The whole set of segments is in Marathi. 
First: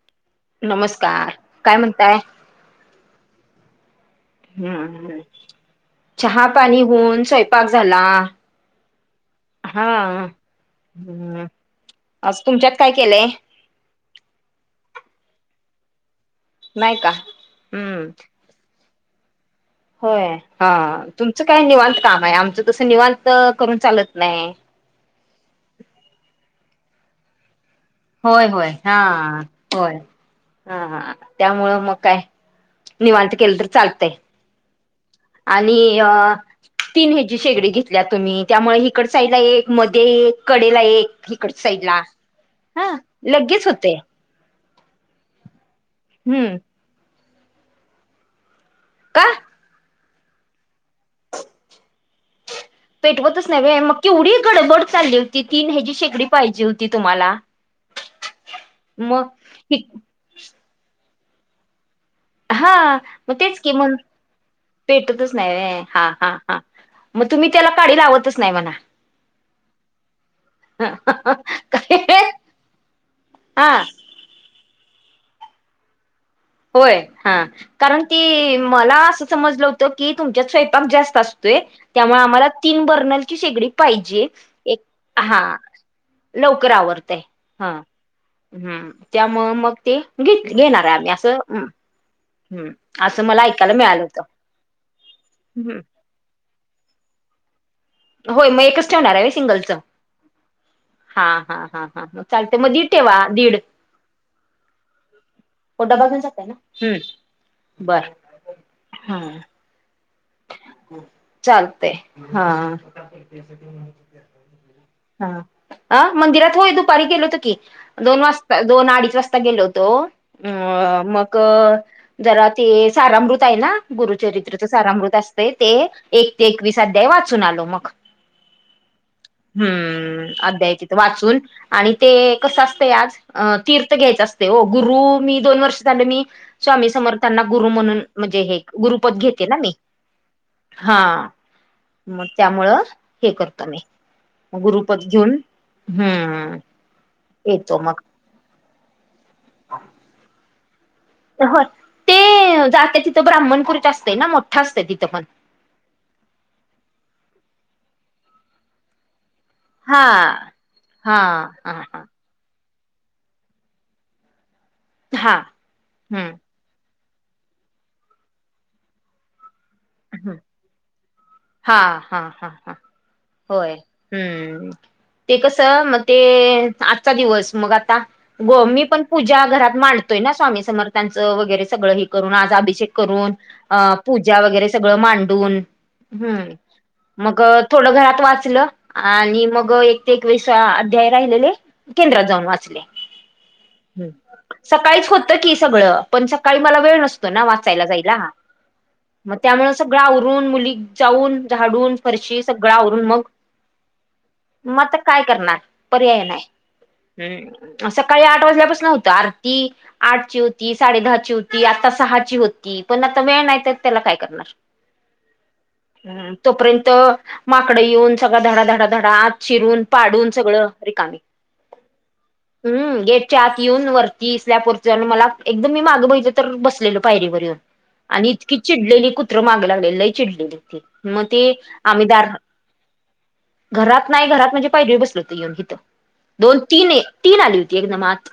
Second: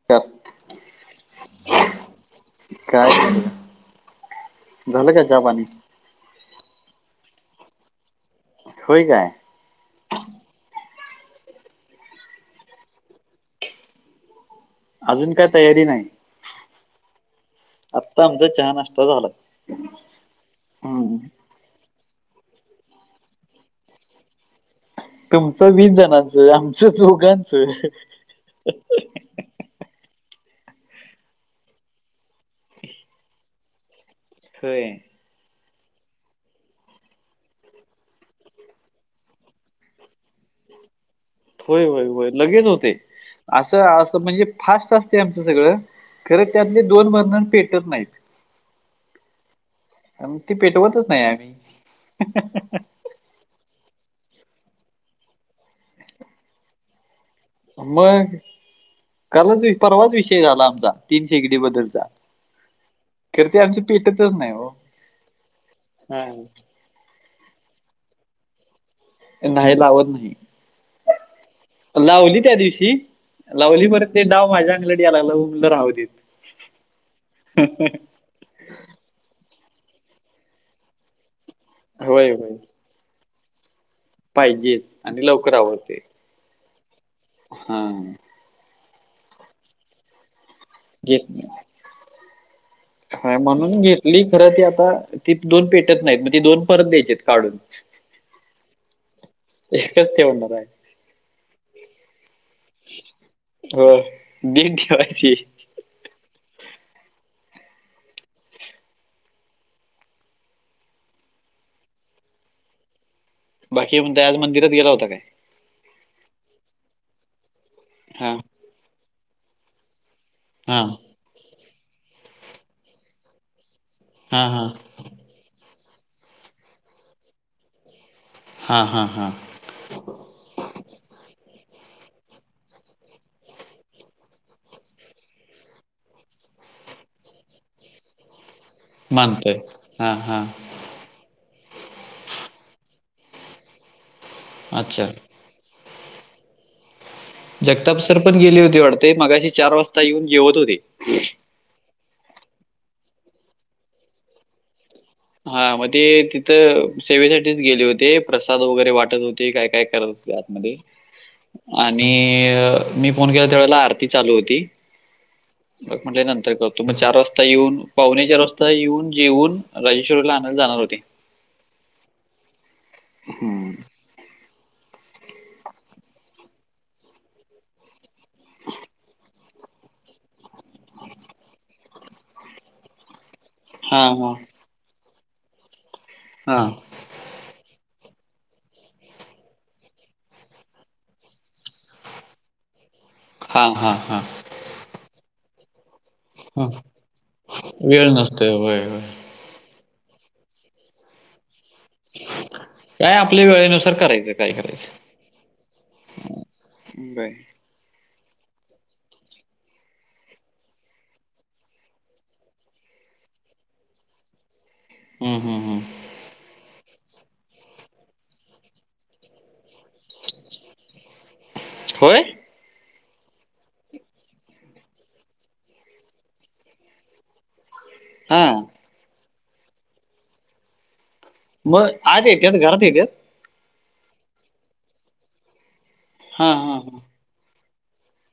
[unintelligible] नमस्कार काय म्हणताय? काय? [inaudible] झालं हम्म का चहा पाणी चहा पाणी होऊन स्वयंपाक झाला. होय काय? हा आज तुमच्यात काय केलंय? अजून काय तयारी नाही. नाही का? हम्म आत्ता आमचा चहा नाष्टा झाला. होय हा हम्म. तुमचं काय निवांत काम आहे, आमचं तसं निवांत करून चालत नाही. तुमचं वीस जणांचं आमच दोघांचं. होय होय हा. होय हा त्यामुळं मग काय निवांत केलं तर चालतंय. होय. आणि अ तीन हेजी शेगडी घेतल्या तुम्ही, त्यामुळे हिकडसाईला एक मध्ये एक कडेला एक. हिकड होय साईडला होय होय लगेच होते हा लगेच असं होते असं म्हणजे फास्ट असते आमच सगळं खरं हम्म त्यातले दोन बलार्णन पेटत नाहीत. का? ते पेटवतच नाही आम्ही. पेटवतच नाही मग केवढी गडबड चालली होती तीन ह्याज शेकडी पाहिजे होती तुम्हाला. मग कालच मग परवाच विषय झाला आमचा तीन शेकडी बद्दलचा. हा मग खरं ते तेच की आमचं म्हन पेटतच नाही हो पेटतच नाही हा हा हा. मग तुम्ही त्याला काडी लावतच नाही म्हणा. नहीं लावत नाही. ह. लावली त्या दिवशी हा लावली मर ते डाव माझ्या अंगलडी यालाला उंगल राहव दे. होय हा कारण. ती मला असं समजलं होतं की तुमच्यात स्वयंपाक जास्त असतोय. त्यामुळे होय आम्हाला होय तीन बर्नलची शेगडी पाहिजे पाहिजे एक आणि लवकर हा. आवडते लवकर आवरतय हा हम् त्यामुळं मग ते घ घेणार आहे आम्ही अस. [inaudible] हम्म. हाय मला ऐकायला म्हणून मिळालं होतं. घेतली खरं ती आता ती दोन हम्म, पेटत नाहीत मग ती दोन परत द्यायचे. काढून. होय मग एकच ठेवणार आहे सिंगलच. एकच ठेवणार आहे. हा हा हा ह ह चालते मग दी ठेवा दीड. बेग ठेवायचीये. डबा घेऊन जाताय ना हम्म बर हं. चालतंय हा. बाकी म्हण त्या आज मंदिरात गेला होता काय. हा अ मदिरात होय दुपारी गेलो होतो की दोन हा दोन अडीच वाजता गेलो होतो. अ हा मग जरा ते सारामृत आहे ना हा गुरुचरित्रच हा सारामृत. असतय ते एक ते एकवीस अध्याय वाचून आलो मग. हा हा हा. हम्म अद्याय तिथं वाचुन. आणि ते कसं असतेय आज तीर्थ घ्यायचं असतय हो गुरु मी दोन वर्ष झाले मी. स्वामी समर्थांना गुरु म्हणून म्हणजे हे गुरुपद घेते ना मानतोय मी. हा हा. हा गग त्यामुळं हे करतो मी. गुरुपद अच्छा घेऊन हम्म. येतो जगताप मग सर पण गेले होते वाटते मगाशी चार वाजता येऊन जेवत होते. हो ते जाते तिथं ब्राह्मणपुरीच्या असतय ना मोठं असतं तिथं पण. हा मग ते तिथं सेवेसाठीच गेले होते प्रसाद वगैरे वाटत होते. ते काय काय हा करत होते आतमध्ये हा हा हा आणि. मी फोन केला त्यावेळेला आरती चालू होती हा मग म्हटले हम्म नंतर करतो. तु मग चार वाजता येऊन पाहुणे चार वाजता येऊन जेऊन. राजेश्वरला हम्म आणायला जाणार होते हा हा हा हा हम्म. होय हम्म ते कसं मग ते आजचा दिवस मग आता. गो मी पण पूजा घरात मांडतो. करतोय ना स्वामी समर्थांच वगैरे सगळं हे करून आज अभिषेक करून अ हां, हां. पूजा वगैरे सगळं मांडून हम्, हां. मग थोडं घरात वाचलं आणि मग एक ते एकवीस अध्याय राहिलेले! केंद्रात जाऊन वाचले हां, हां, हां, सकाळीच होत की सगळं, पण सकाळी हां. मला वेळ नसतो ना वाचायला वेळ जायला हा, होय नसतोय. होय, त्यामुळे सगळ आवरुन मुली! चाऊन झाडून फरशी सगळं आवरून काय मग आपल्या वेळेनुसार करायचं काय मग करायचं. आता काय करणार? पर्याय नाहीय! बाय, सकाळी आठ वाजल्यापासुन होतं आरती? आठची होती साडे दहाची होती आता सहाची होती पण आता वेळ नाही तर त्याला काय! करणार, हम्म हम्म हम्म, हम्म तोपर्यंत माकडं येऊन सगळा धडा धाडा धडा आत शिरून पाडून? सगळं रिकामी, होय? हम्म गेटच्या आत येऊन वरती सल्याप वर जाउन मला एकदम मी मागं बघितल तर बसलेलं पायरीवर येऊन. आणि इतकी हां. चिडलेली कुत्र माग लागलेल लई चिडलेली ती. मग ति मग आम्ही आत दार, येत्यात, घरात येत्यात? घरात नाही घरात म्हणजे पायरीवर बसल होत येऊन इथं हां, दोन हां, तीन आहे. तीन आली होती एकदम आत,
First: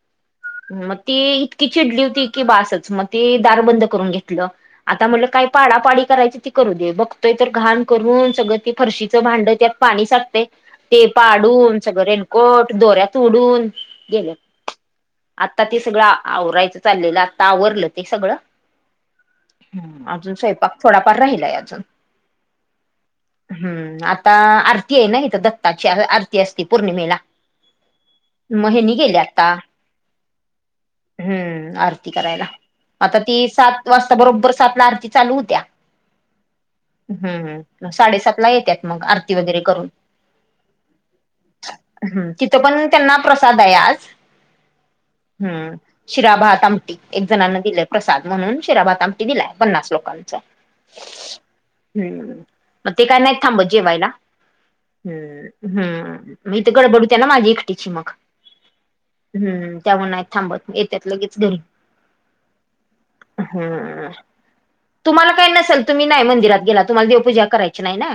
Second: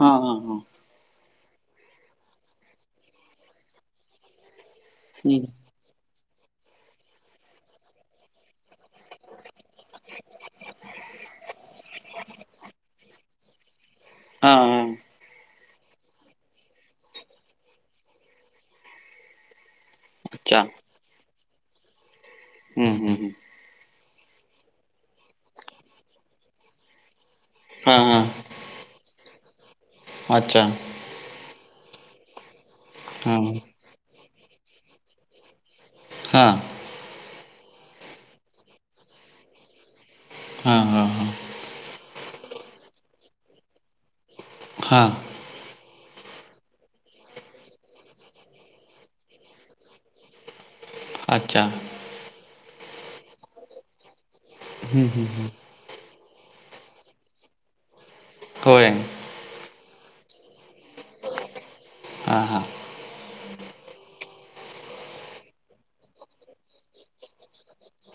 हा हा हा, मग ती इतकी चिडली होती की बासच मग ते दार बंद करून घेतलं. आता म्हणटलं हं. काय पाडापाडी करायची ती करू दे बघतोय तर घाण करून सगळं ती फरशीचं भाडं त्यात? पाणी साटतय ते पाडून सगळं रेनकोट दोऱ्यात तोडुन! गेलं हा हा आता ते सगळं आवरायचं चाललेलं आता आवरलं ते सगळं, ह अजून अच्छा स्वयंपाक थोडाफार राहिलाय अजून. हम्म हम् हम्, हम्म आता आरती आहे ना इथ दत्ताची आरती असती पौर्णिमेला! हा हा म ह्यांनी गेली आता. अच्छा हम्म आरती करायला आता हा ती सात वाजता बरोबर सात ला आरती चालू होत्या. हा, हम् साडेसात ला येतात मग आरती वगैरे करून! हा हा हां, ह् तिथं पण त्यांना प्रसाद आहे आज. हा, हम् शिरा भात आमटी एक जणना दिले प्रसाद म्हणून शिरा भात. आमटी दिलाय पन्नास लोकांचा. अच्छा, हम्म म ते काय थांबत जेवायला हम्म, हम्म म इथ गडबडते होती ना माझी एकटीची मग होय हम्म. त्यामुळं नाही थांबत येत्यात लगेच घरी. हा हा, हम, तुम्हाला काही नसेल तुम्ही नाही मंदिरात गेला तुम्हाला देवपूजा करायची नाही ना.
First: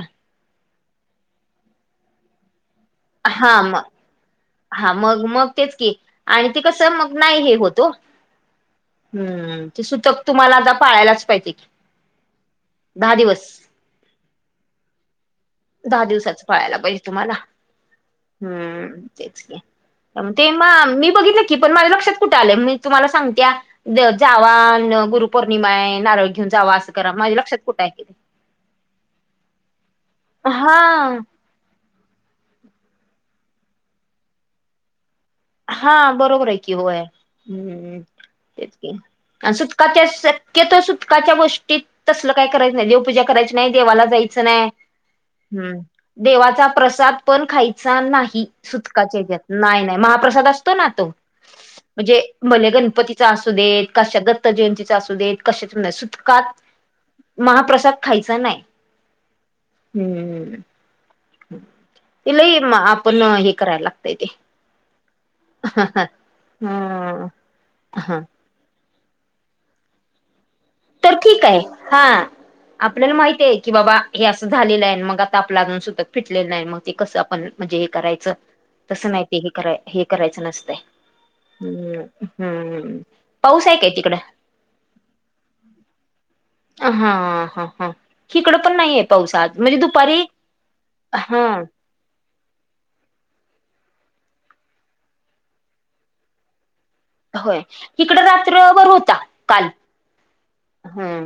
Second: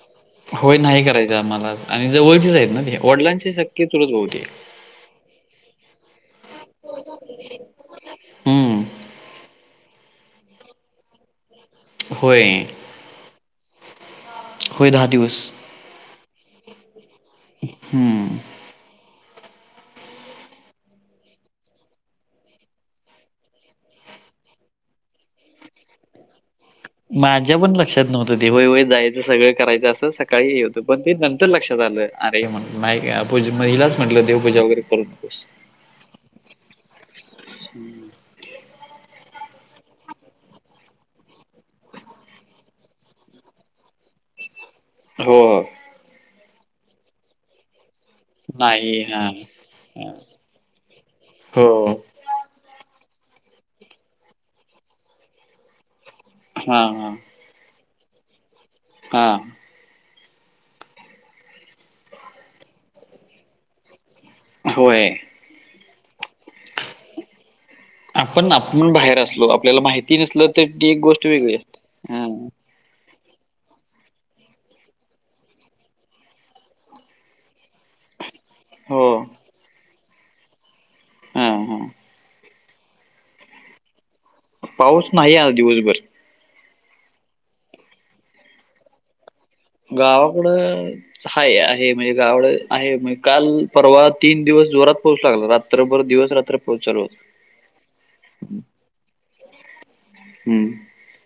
होय नाही करायचं आम्हाला आणि जवळचेच आहेत ना ते वडिलांशी हा मग सख्खे चुलत भाऊ ते. हा मग मग तेच की आणि ते कसं मग नाही हे होतो. हम्म हम्म ते सुतक तुम्हाला आता पाळायलाच पाहिजे की, होय, दहा दिवस. होय दहा दिवस. दहा दिवसाच पळायला पाहिजे तुम्हाला हम्म हम्म तेच ग ते म मी बघितलं की पण माझ्या लक्षात कुठे आलं मी तुम्हाला सांगते्या. जावा गुरुपौर्णिमा आहे, नारळ घेऊन जावा असं. माझ्या पण लक्षात नव्हतं ते वय होय जायचं सगळं करायचं असं सकाळी हे होतं पण ते, हा तर लक्षात आलं अरे म्ह नाही पूजा हलाच म्हटलं देवपूजा वगैरे करू नकोस. हा बरोबर आहे की होय, हम्म तेच की सुटकाच्या शक्यतो सुटकाच्या गोष्टीत तसलं काय करायचं नाही, देवपूजा करायची नाही देवाला जायचं नाही. हो हम्म देवाचा प्रसाद पण खायचा नाही. कि नाही हा सुटकाचेत नाही नाही हा. महाप्रसाद असतो ना तो हो म्हणजे, भले गणपतीचा असू देत कशा दत्त जयंतीचा असू देत कशाचा नाय सुतका हा हा महाप्रसाद खायचा नाही हा हा हम्म ती लय आपण हे करायला लागतंय. होय ह ह हम्म [unintelligible] पण आपण बाहेर असलो आपल्याला माहिती नसल तर त एक गोष्ट ठीक वेगळी आहे हा असते. आपल्याला माहतीय की बाबा हे असं झालेलं आहे मग आता आपला अून सुतत फिटलेलं आहे मग ते कसं आपण, म्हणजे हे करायचं हो. तसं नाही ती हे कराय हे करायचं नसतंय हां, हां. हम्म हम्म हम्म पाऊस आहे काय तिकड? पाऊस नाही आज दिवसभर. हा हा हा हीकडं पण नाही आहे. पाऊस आज म्हणजे दुपारी गावाकड हा हाय, आहे म्हणजे गावाकड आहे मग काल परवा तीन दिवस जोरात पाऊस लागला रात्रभर दिवस रात्र पाऊस चालू होत. होय तीकड रात्रभर होता काल. हम्म हम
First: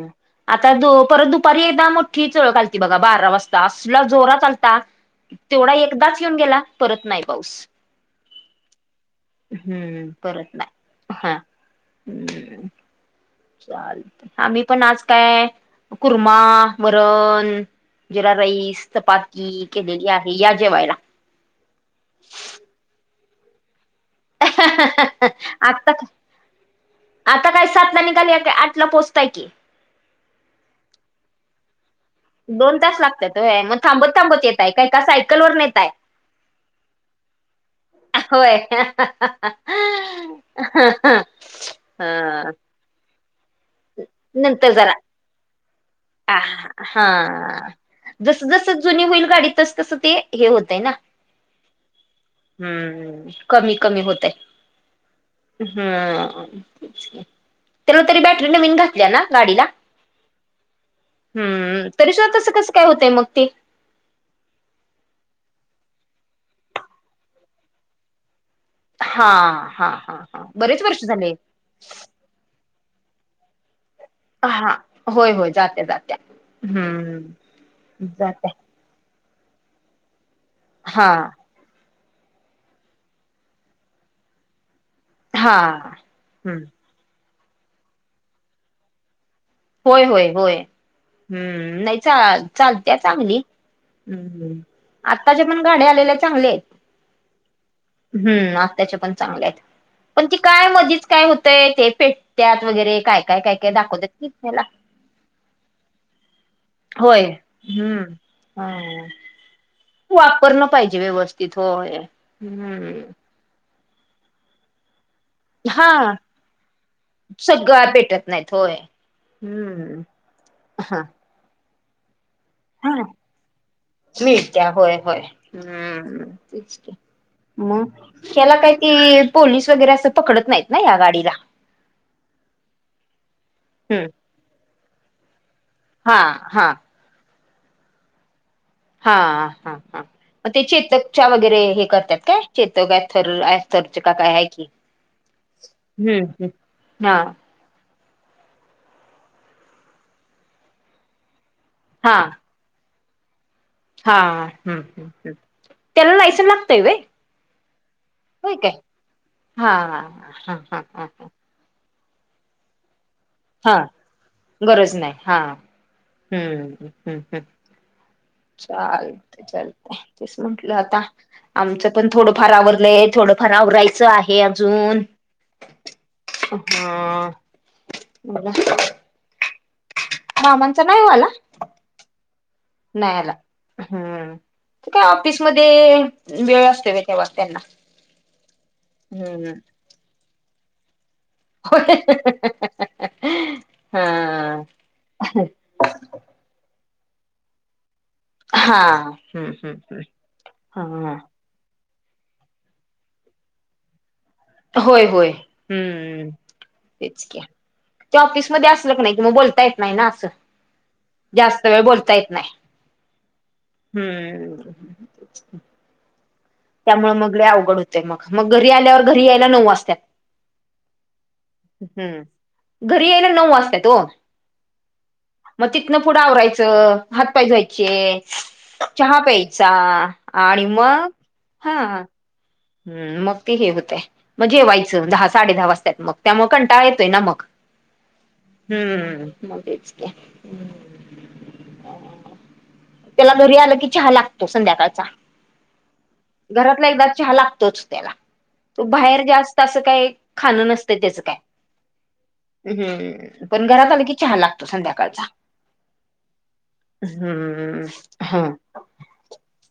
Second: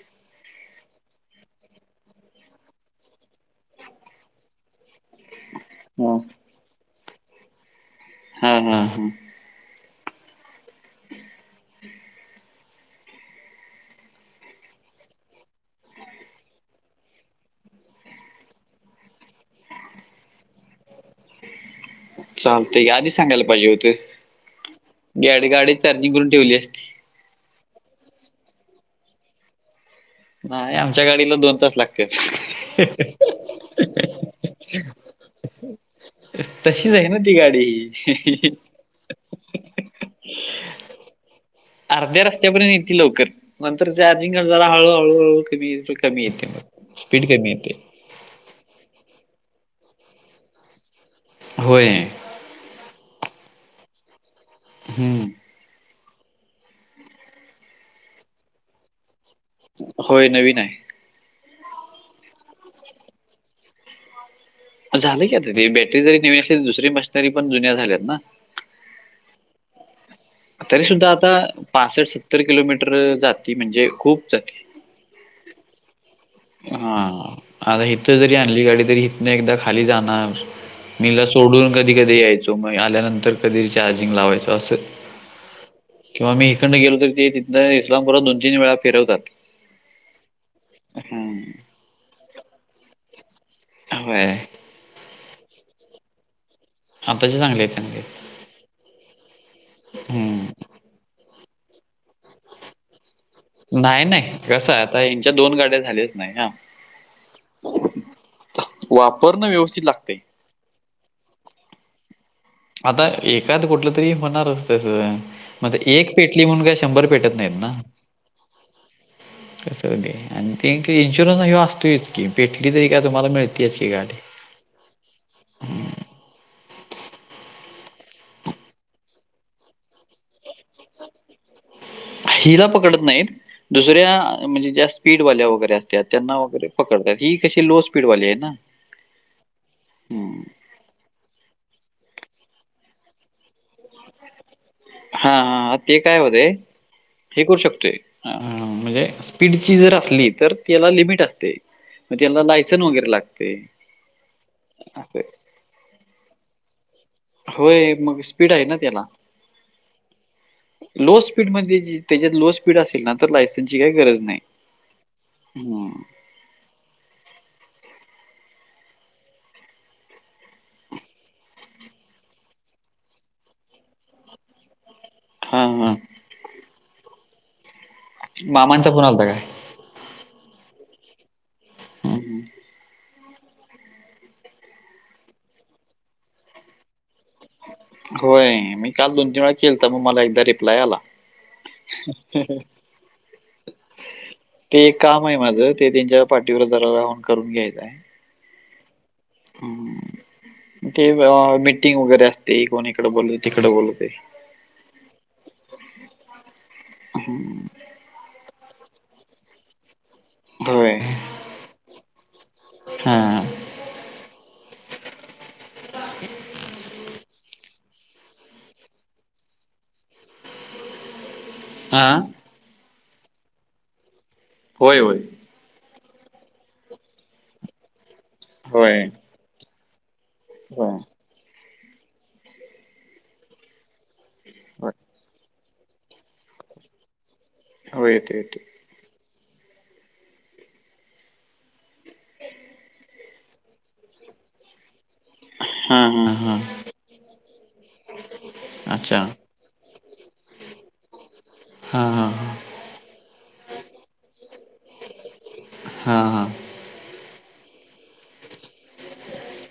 आता द परत दुपारी एकदा मोठी झुळूक आलती बघा बारा वाजता असला जोरात आलता. तेवढा हां. एकदाच येऊन गेला परत नाही पाऊस. हा हा हम्म परत नाय हा हम्म चालतय, आम्ही पण आज काय कुर्मा वरण जीरा राईस, चपाती केलेली आहे या जेवायला. चालत की, आधी सांगायला पाहिजे होत. गाडी, गाडी आता चार्जिंग करून ठेवली असती. आता काय सातला निघाले की आठला पोहोचताय की. नाही आमच्या गाडीला दोन तास लाग दोन तास लागतात व्हय म थांबत-थांबत येताय काय का सायकल वरनं येताय? तशीच आहे ना ती गाडी. होय. अर्ध्या हा रस्त्यापर्यंत येती लवकर नंतर चार्जिंग कमी झालं की जरा हळूहळूहळू कमी अ येते मग हा स्पीड कमी येते जसं जसं जुनी होईल गाडी तसं तसं ते हे होतय ना. होय. हम्म कमी कमी होतय. हम्म. हां त्याला तरी बॅटरी नवीन घातल्या ना गाडीला? होय नवीन आहे. हम्म तरी स्वतः तसं कसं काय होतंय मग ती? झालंय की आता ती बॅटरी जरी नवी असली तर दुसरी मशनरी पण जुन्या झाल्यात ना. हा हा हा. हा बरेच तरी वर्ष सुद्धा आता झाले पासष्ट सत्तर किलोमीटर जाती म्हणजे खूप जाते हा होय होय जात्या जात्या. हम्म आता इथं जरी जात्या आणली गाडी तरी इथनं एकदा खाली जाणार हा मी हीला सोडून कधी-कधी यायचो म आल्यानंतर कधी चार्जिंग लावायचो असं. हा किंवा मी हम्म इकडं गेलो तरी ते तिथनं इस्लामपुरात दोन तीन वेळा फिरवतात. होय होय होय हम्म नाही चा चालत्या चांगली. होय हम्म हम्म आत्ताच्या पण गाड्या आलेल्या चांगले. हा आताच्या चांगले चांगले. हम्म आताच्या पण चांगल्या आहेत पण ती हम्म काय मधीच काय होतय ते पेट त्यात वगैरे काय काय काय काय नाही दाखवत्यात. नाही कसं आता यांच्या दोन गाड्या झाल्याच ना ह्या. होय हम्म हा. वापरणं व्यवस्थित लागते. वापरणं पाहिजे व्यवस्थित होय. हम्म आता एकाद कुठलं तरी होणारच त्यासं. म ते हा एक पेटली म्हणून काय शंभर पेटत नाहीत ना. सगळ्या पेटत नाहीत होय कसं हम्म होते आणि हा ते [unintelligible] [unintelligible] असतोयच की पेटली तरी काय तुम्हाला मिळतेच की गाडी. त्या होय होय हम्म तेच की. म त्याला काही ती पोलीस वगैरे असं पकडत नाहीत ना या गाडीला. हिला पकडत नाहीत दुसऱ्या म्हणजे ज्या स्पीडवाल्या वगैरे असत्या हा त्यांना वगैरे हा पकडत्या. ही कशी लो स्पीड वाली आहे ना. हा हा हा म ते चेतक च्या वगैरे हे करत्यात काय चेतक काय थर [unintelligible] का काय आहे की. हा हा ते काय हम्म होऊ हम्म हा फेकु शकतोय. हा म्हणजे स्पीडची जर असली तर त्याला लिमिट असते. म हा त्यांला लायसन वगैरे लागते. हा हम्म हम्म असं. हम्म तेला लायसेन लागतय वय. होय मग स्पीड आहे ना त्याला हा हा हा हा लो स्पीड मध्ये जे त्याच्यात लो स्पीड असेल ना तर हा लायसनची काही गरज नाही हम्म. हूं.. हूं. हू.. ह. चालतंय, चालतंय तेच म्हंटलं आता, आमचं पण थोडंफार आवरलंय, थोडंफार आवरायचं आहे अजून. हा, हा. हा... मला मामांचा फोन आलता काय? मामांचा नाही वो आला. [unintelligible] नाय आला हं.. ते काय ऑफिसमध्ये वेळ असतोय व्हयं तेव्हा त्यांना. व्हय मी काल दोन -तीन वेळा हम्म केलता, मग मला एकदा रिप्लाय आला. होय [unintelligible] हा ते एक काम आहे माझं, ते त्यांच्या पाठीवर जरा राहून करून घ्यायचायं. हा, हुं. हुं. हु. ह. ह. आओ मी टिंग वगैरे असते, कोण इकडं बोलव -तिकडं बोलवतयं. होय, होय, हूं... तेच की, ते ऑफिसमध्ये असलं की नाय कि मग बोलता येत नाही ना असं. होय. जास्त वेळ बोलता येत नाही. हां. हूं... त्यामुळं मग लई अवघड हुतंय मग, मग घरी आल्यावर घरी यायला नऊ वाजत्यात हुं.. हां. घरी यायला नऊ वाजत्यात वो. होय, होय. मग तिथनं पुढं आवरायचं, हात- पाय धुवायचे, होय. चहा प्यायचा. आणि होय. मग हां... ह मग ते हे हुतय, मग होय. जेवायचं दहा -साडे दहा वाजत्यात मग त्यामुळं कंटाळा येतोय ना मग. हो येतोय, येतोय. हुं.. मग तेच की. हूं.... त्याला घरी आलं की चहा लागतो संध्याकाळचा. हां, हां, हा.... घरातला एकदा चहा लागतोच त्याला तो बाहेर जास्त असं काही खाणं नसतंय त्याचं काय. हा, हा, हा. हं.. पण घरात आलं की चहा लागतो संध्याकाळचा. हां, हां. हूं... हा.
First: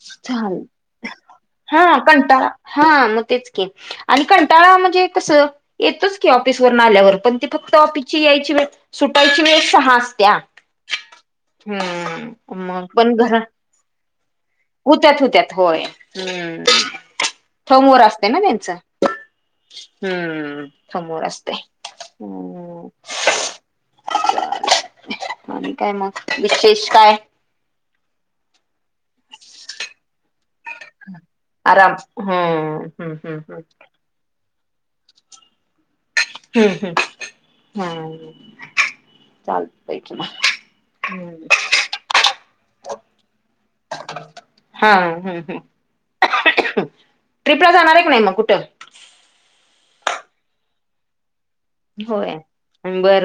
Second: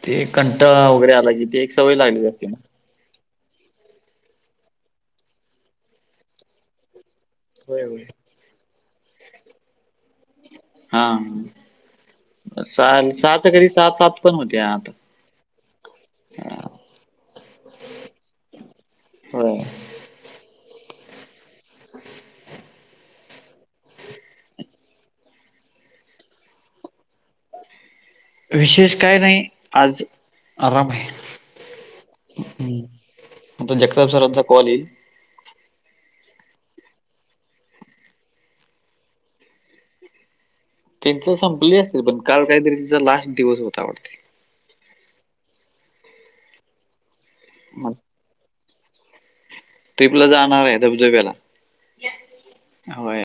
ते एक चाल कंटाळा वगैरे आला कि, ते एक सवय हा लागलेली असते कंटाळा ना. हा मग तेच की आणि कंटाळा म्हणजे कसं येतोच की, ऑफिस वर आल्यावर पण ते फक्त होय, होय. ऑफिसची यायची वेळ, सुटायची वेळस सहा असते. त्या हां. हं.. मग पण घरा तरी सहा- सात पण हुत्यात. हुत्यात- हुत्यात होय. हं.. थम वर असतयं ना त्यांचं. होय. हूं... थमवर असतंय. हं... आणि काय मग विशेष काय? विशेष काय नाही आज. आराम आहे. आराम हं, हं. हं.. ह... त्या सरांचा कॉल ईल. हम्म हम् हम् चालतंय कि मग त्यांच संपले असतील पण काल काहीतरी त्यांचा लास्ट दिवस होता वाटतं हा हम हं ट्रिपला जाणार आहे का कुणी मग कुठं ट्रिप ला जाणार आहे धबधब्याला होय आणि होय. बरं